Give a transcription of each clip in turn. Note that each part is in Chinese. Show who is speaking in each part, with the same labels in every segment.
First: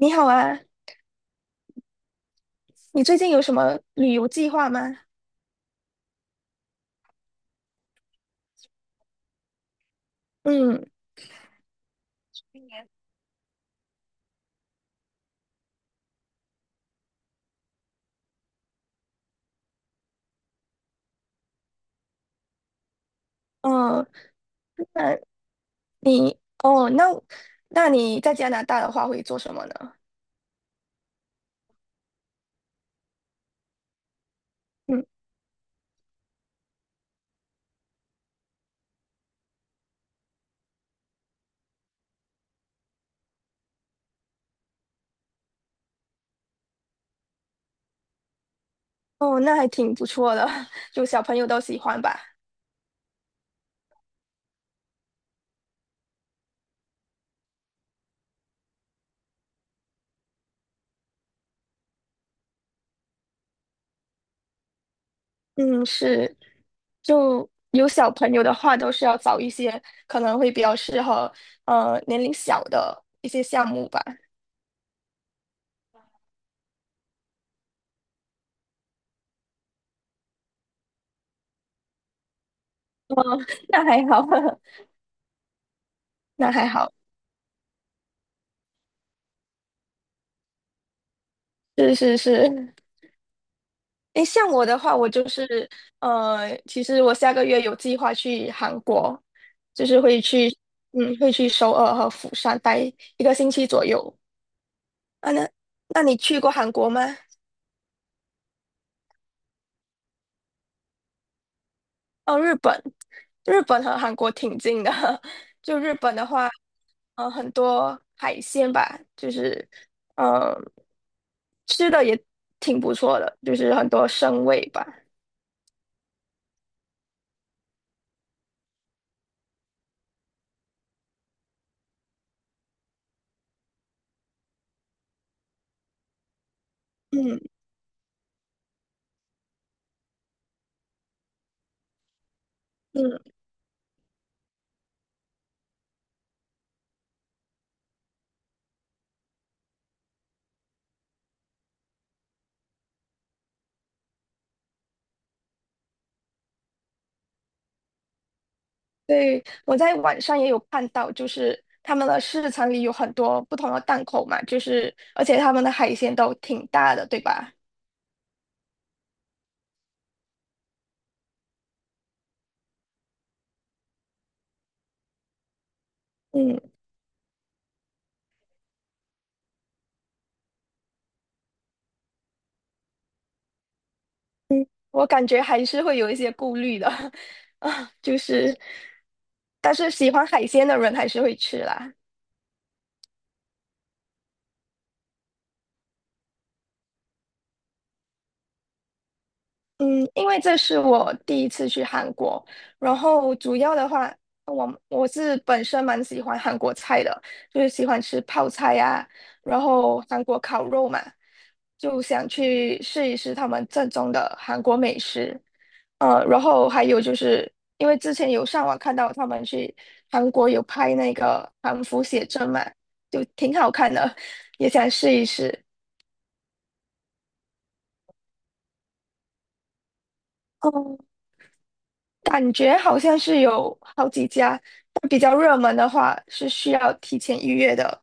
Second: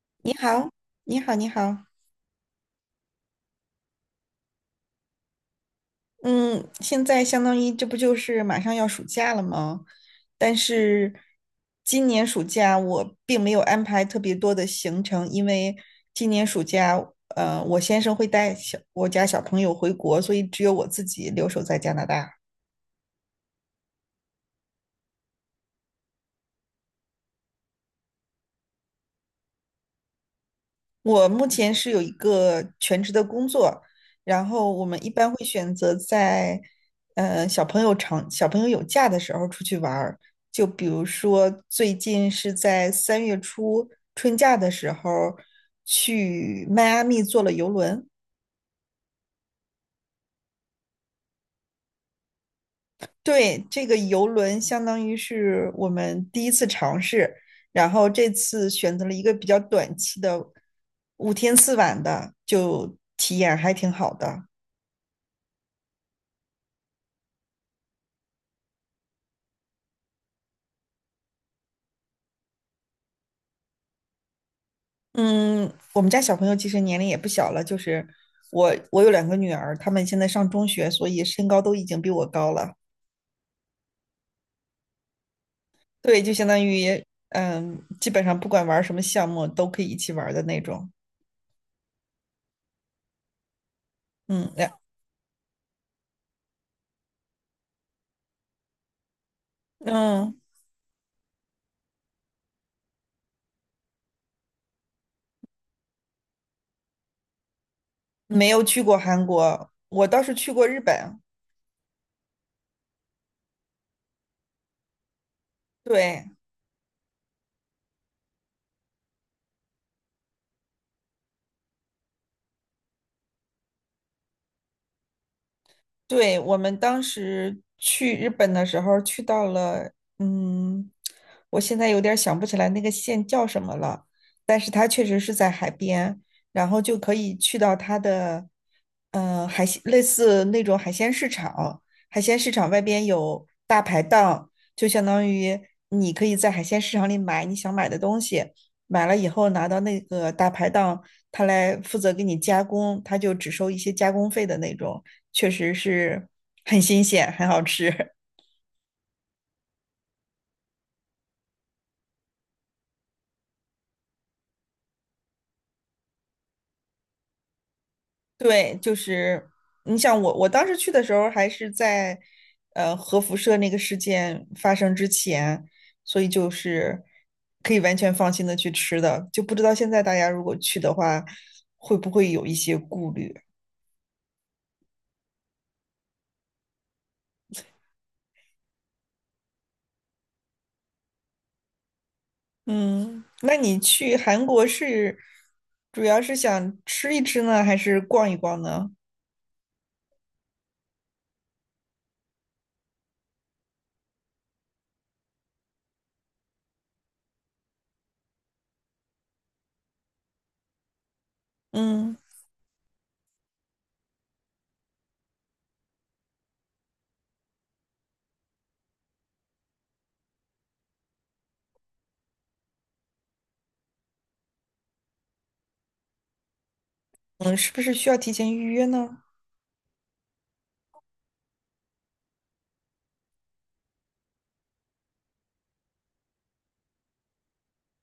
Speaker 1: 你好
Speaker 2: 你
Speaker 1: 啊，
Speaker 2: 好，你好，你好。
Speaker 1: 你最近有什么旅游计划吗？
Speaker 2: 嗯，现在相当于这不就是马上要暑假了吗？但
Speaker 1: 嗯，
Speaker 2: 是今年暑假我并没有安排特别多的行程，因为今年暑假，我先生会带我家小朋友回国，所以只有我自己留守在加拿大。
Speaker 1: 哦，那你，哦，那那你在加拿大的话会做什么呢？
Speaker 2: 我目前是有一个全职的工作，然后我们
Speaker 1: 嗯，
Speaker 2: 一般会选择在小朋友有假的时候出去玩儿，就比如说最近是在3月初春假的时候去迈阿密坐了游轮。
Speaker 1: 哦，那还挺不错的，就小朋友都喜欢吧。
Speaker 2: 对，这个游轮相当于是我们第一次尝试，然后这次选择了一个比较短期的5天4晚的，就体验还挺好的。
Speaker 1: 嗯，是，就有小朋友的话，都是要找一些可能会比较适合年龄小的一些项目吧。
Speaker 2: 嗯，我们家小朋友其实年龄也不小了，就是我有2个女儿，她们现在上中学，所以身高都已经比我高了。
Speaker 1: 那还好，
Speaker 2: 对，就 相
Speaker 1: 那
Speaker 2: 当
Speaker 1: 还好，
Speaker 2: 于基本上不管玩什么项目都可以一起玩的那种。
Speaker 1: 是是是，诶，像
Speaker 2: 嗯，
Speaker 1: 我的话，我就是呃，其实我下个月有计划去韩国，就是会
Speaker 2: 嗯，
Speaker 1: 去，嗯，会去首尔和釜山待1个星期左右。啊，那那你去过韩国吗？
Speaker 2: 没有去过韩国，我倒是去过日本。
Speaker 1: 哦，日本，日本和韩国挺近的。就日本的
Speaker 2: 对，
Speaker 1: 话，很多海鲜吧，呃，吃的也挺不错的，就是很多生味吧。
Speaker 2: 对，我们当时去日本的时候，去到了，嗯，我现在有点儿想不起来那个县叫什么了，但是它确实是在海边，然后就可以
Speaker 1: 嗯
Speaker 2: 去到它的，海鲜类似那种海鲜市场，海鲜市场外边
Speaker 1: 嗯。
Speaker 2: 有大排档，就相当于你可以在海鲜市场里买你想买的东西，买了以后拿到那个大排档，他来负责给你加工，他就只收一些加工费的那种。确实是很新鲜，很好吃。
Speaker 1: 对，我在网上也有看到，就是他们的市场里有很多不同的档口嘛，就是而且他们的海鲜都挺大的，对吧？
Speaker 2: 对，就是你想我当时去的时候还是在核辐射那个事件发生之前，所以就
Speaker 1: 嗯
Speaker 2: 是可以完全放心的去吃的，就不知道现在大家如果去的话，会不会有一些顾虑？
Speaker 1: 嗯，我感觉还是会有一些顾虑的 啊，就是，但是喜欢海鲜的人还是会吃啦。
Speaker 2: 嗯，那你去韩国是主要是想吃一吃呢，还是逛一逛呢？
Speaker 1: 嗯，因为这是我第一次去韩国，然后主要的话，我是本身蛮喜欢韩国菜的，就是喜欢吃泡菜呀、然后韩国烤肉嘛，就
Speaker 2: 嗯
Speaker 1: 想去试一试他们正宗的韩国美食。呃，然后还有就是因为之前有上网看到他们去韩国有拍那个韩服写真嘛，就挺好看的，也想试一试。
Speaker 2: 嗯，是不是需要提前预约呢？
Speaker 1: 哦。感觉好像是有好几家，但比较热门的话是需要提前预约的。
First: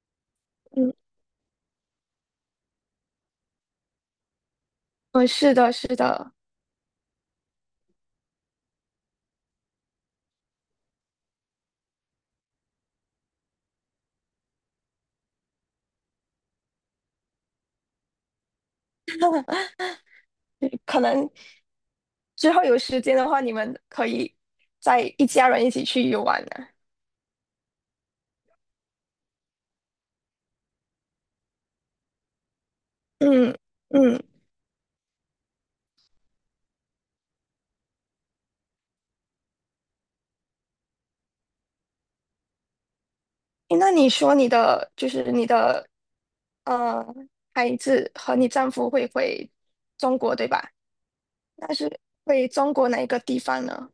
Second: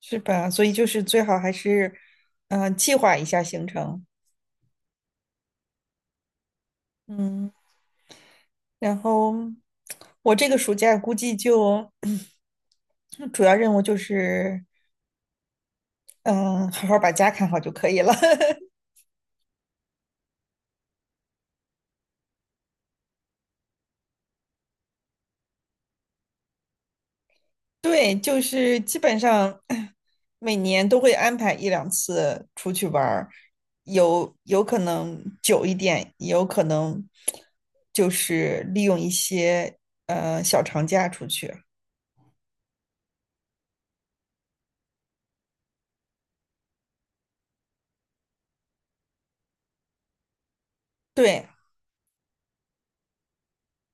Speaker 2: 是吧？所以就
Speaker 1: 嗯
Speaker 2: 是最好还是，计划一下行程。
Speaker 1: 嗯，是的，是的，
Speaker 2: 嗯，然后我这个暑假估计就 主要任务就是，嗯，好好把家看好就可以了。
Speaker 1: 嗯，可能之后有时间的话，你们可以再一家人一起去游玩呢。
Speaker 2: 对，就是基本上 每年都会安排一两次出去玩儿，
Speaker 1: 嗯嗯，
Speaker 2: 有可能久一点，也有可能就是利用一些小长假出去。
Speaker 1: 诶，那你说你的呃孩子和你丈夫会回中国对吧？
Speaker 2: 对，
Speaker 1: 那是回中国哪一个地方呢？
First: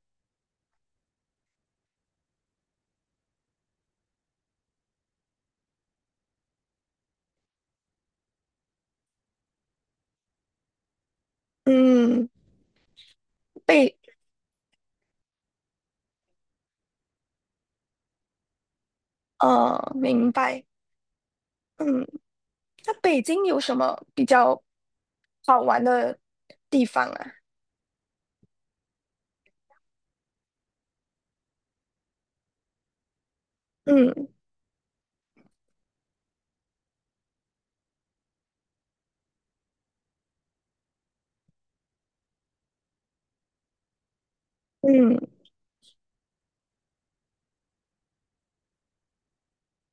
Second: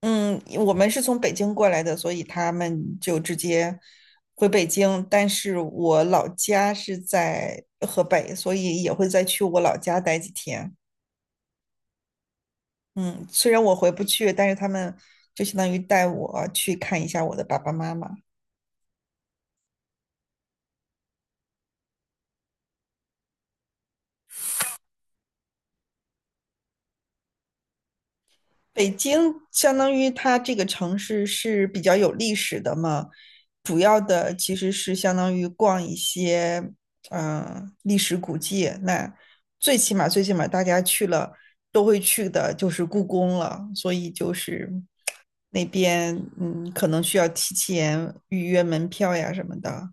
Speaker 2: 嗯，我们是从北京过来的，所以他们就直接回北京。但是我老家是在河北，所以也会再去我老家待几天。
Speaker 1: 嗯，
Speaker 2: 嗯，虽然我回不
Speaker 1: 被
Speaker 2: 去，但是他们就相当于带我去看一下我的爸爸妈妈。
Speaker 1: 呃，明白。嗯。那北京有什么比较好玩的地方啊？
Speaker 2: 北京相当于它这个城市是比较有历史的嘛，主要
Speaker 1: 嗯
Speaker 2: 的其实是相当于逛一些历史古迹。那最起码大家去了都会去的就是故宫了，所以就是
Speaker 1: 嗯，
Speaker 2: 那边可能需要提前预约门票呀什么的。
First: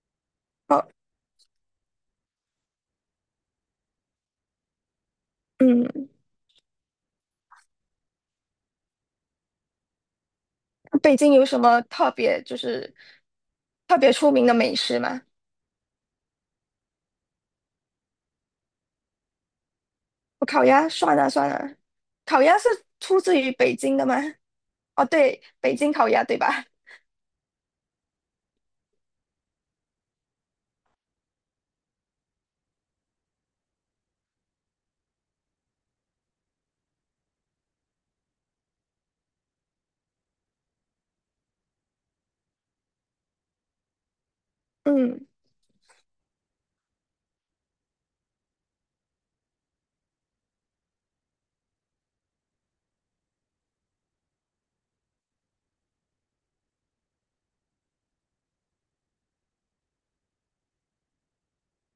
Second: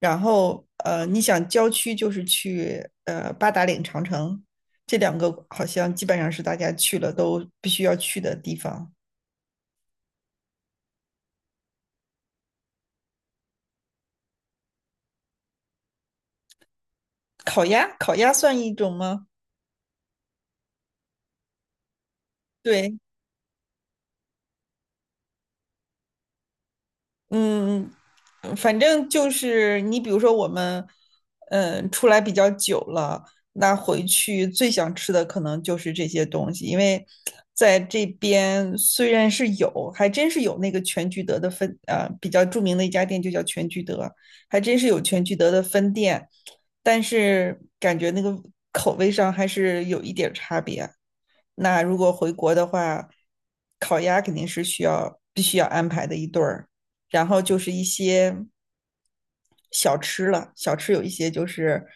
Speaker 2: 然后
Speaker 1: 好，
Speaker 2: 你想郊区就是去八达岭长城，这两个好像基
Speaker 1: 嗯，
Speaker 2: 本上是大家去了都必须要去的地方。
Speaker 1: 北京有什么特别就是特别出名的美食吗？
Speaker 2: 烤鸭，烤鸭算一种吗？
Speaker 1: 我烤鸭算了算了，烤鸭是
Speaker 2: 对，
Speaker 1: 出自于北京的吗？哦，对，北京烤鸭对吧？
Speaker 2: 嗯，反正就是你，比如说我们，出来比较久了，那回去最想吃的可能就是这些东西，因为在这边虽然是有，还真是有那个全聚德比较著名的一家店就叫全聚德，还真是有全
Speaker 1: 嗯。
Speaker 2: 聚德的分店，但是感觉那个口味上还是有一点儿差别。那如果回国的话，烤鸭肯定是需要必须要安排的一对儿。然后就是一些小吃了，小吃有一些就是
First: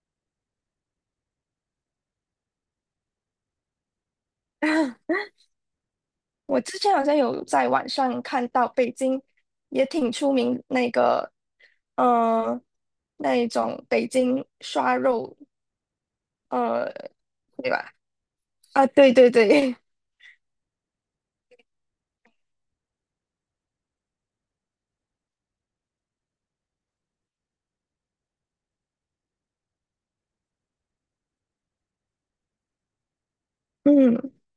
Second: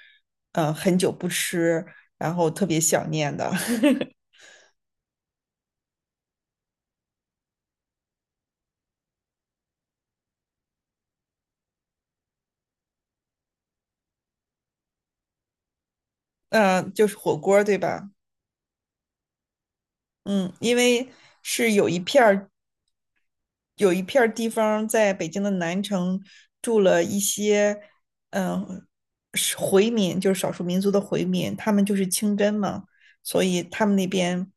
Speaker 2: 很久不吃，然后特别想念的，
Speaker 1: 我之前好像有在网上看到北京也挺出名那个，呃，那一种北京涮肉，呃，
Speaker 2: 嗯、就是火锅
Speaker 1: 对
Speaker 2: 对
Speaker 1: 吧？
Speaker 2: 吧？
Speaker 1: 啊，对对对，
Speaker 2: 嗯，因为是有一片地方在北京的南城住了一些，嗯，回民，就是少数民族的回民，他们就是清真嘛，所以 他们那
Speaker 1: 嗯
Speaker 2: 边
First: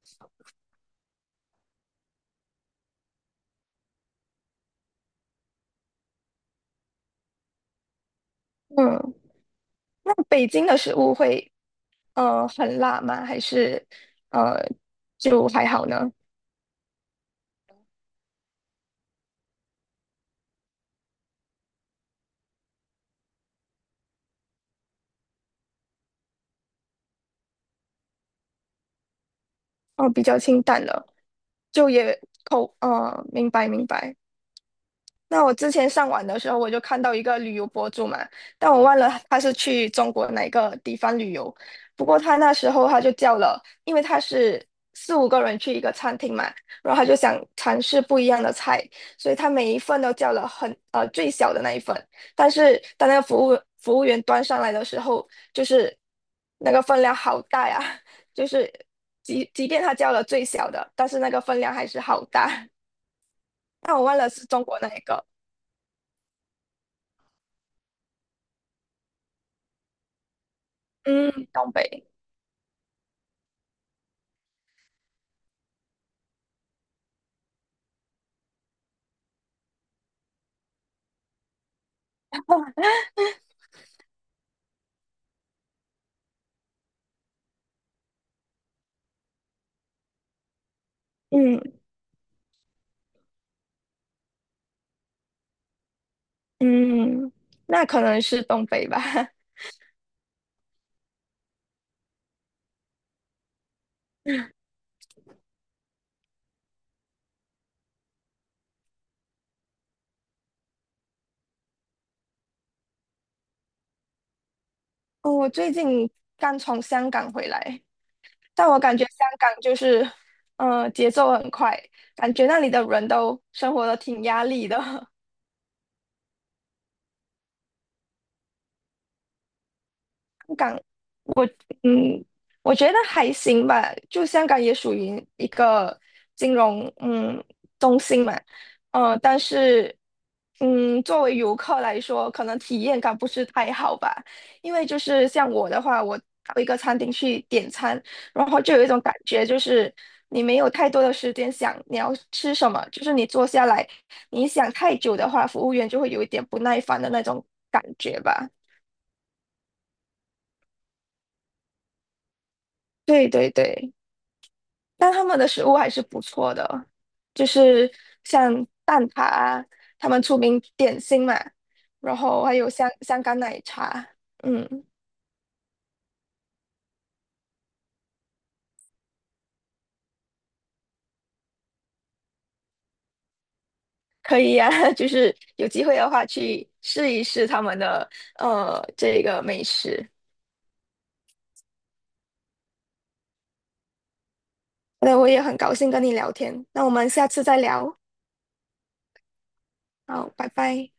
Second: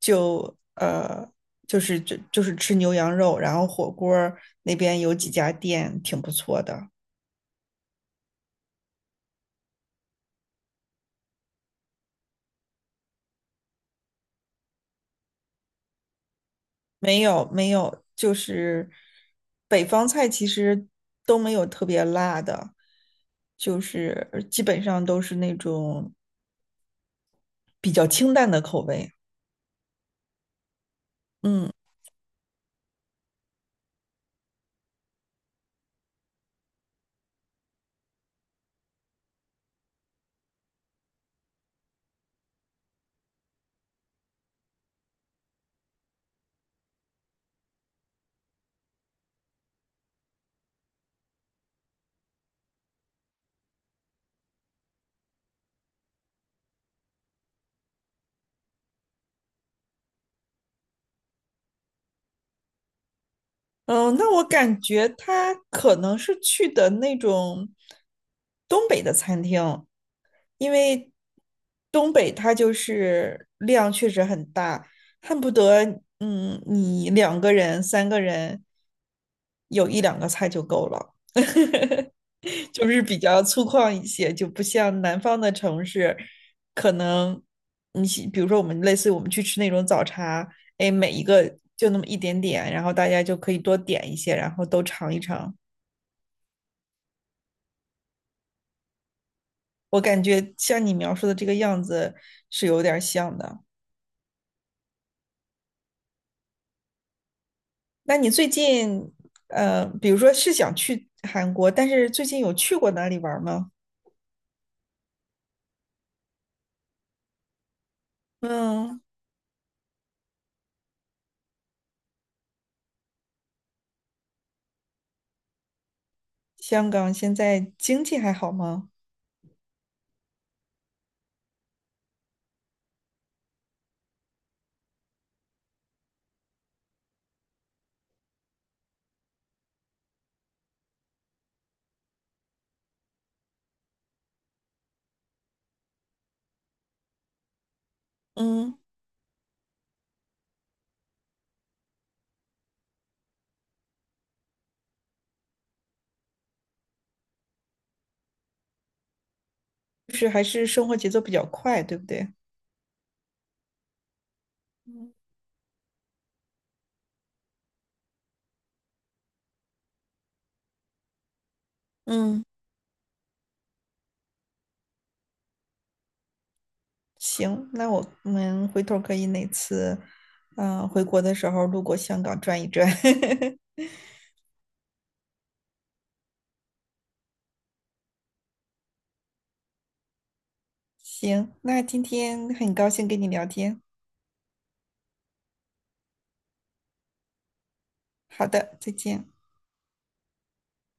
Speaker 2: 就呃，就是吃牛羊肉，然后火锅那边有几家店挺不错的。
Speaker 1: 嗯，那北京的食物会很辣吗？还是呃就还好呢？
Speaker 2: 没有没有，就是北方菜其实都没有特别辣的，就是基本上都是那种比较清淡的口味，
Speaker 1: 哦，比较清淡了，
Speaker 2: 嗯。
Speaker 1: 就也明白明白。那我之前上网的时候，我就看到一个旅游博主嘛，但我忘了他是去中国哪个地方旅游。不过他那时候他就叫了，因为他是4、5个人去一个餐厅嘛，然后他就想尝试不一样的菜，所以他每一份都叫了最小的那一份。但是当那个服务员端上来的时候，就是那个分量好大呀，就是即便他叫了最小的，但是那个分量还是好大。但我
Speaker 2: 嗯，
Speaker 1: 忘了
Speaker 2: 那我
Speaker 1: 是中国
Speaker 2: 感
Speaker 1: 哪一
Speaker 2: 觉
Speaker 1: 个。
Speaker 2: 他可能是去的那种东北的餐厅，因为
Speaker 1: 嗯，东北，
Speaker 2: 东北它就是量确实很大，恨不得你2个人、3个人有一两个菜就够了，就是比较粗犷一些，就不像南方的城市，可能比如说我们类似于我们去吃那种早茶。哎，每一个
Speaker 1: 嗯
Speaker 2: 就那么一点点，然后大家就可以多点一些，然后都尝一尝。
Speaker 1: 嗯，那可能是东北吧。
Speaker 2: 我感觉像你描述的这个样子是有点像的。那你最近，比如说是想去韩国，但是最近有去过哪里玩吗？
Speaker 1: 哦，我最近刚从香港回来，但我感
Speaker 2: 嗯，
Speaker 1: 觉香港就是，呃，节奏很快，感觉那里的人都生活的挺压力的。
Speaker 2: 香港现在经济还好吗？
Speaker 1: 嗯，我觉得还行吧，就香港也属于一个金融嗯中心嘛，呃，但是嗯，作为游客来说，可能体验感不是太好吧，因为就是像我的话，我到一个餐厅去点餐，然后就
Speaker 2: 嗯，
Speaker 1: 有一种感觉，就是你没有太多的时间想你要吃什么，就是你坐下来，你想太久的话，服务员就会有一点不耐烦的那种感觉吧。
Speaker 2: 就是还是生活节奏比较快，对不对？
Speaker 1: 对对对。
Speaker 2: 嗯
Speaker 1: 但他们的食物还是不错的，就是像蛋挞啊，他们出名点心嘛，然后
Speaker 2: 嗯，
Speaker 1: 还有香港奶茶，嗯，
Speaker 2: 行，那我们回头可以哪次，回国的时候路过香港转一转。
Speaker 1: 可以呀、就是有机会的话去试一试他们的这个美食。
Speaker 2: 行，那今天很高兴跟你聊天。
Speaker 1: 那我也很高兴跟你聊天，那我们下次再聊，
Speaker 2: 好的，再见。
Speaker 1: 好，拜拜。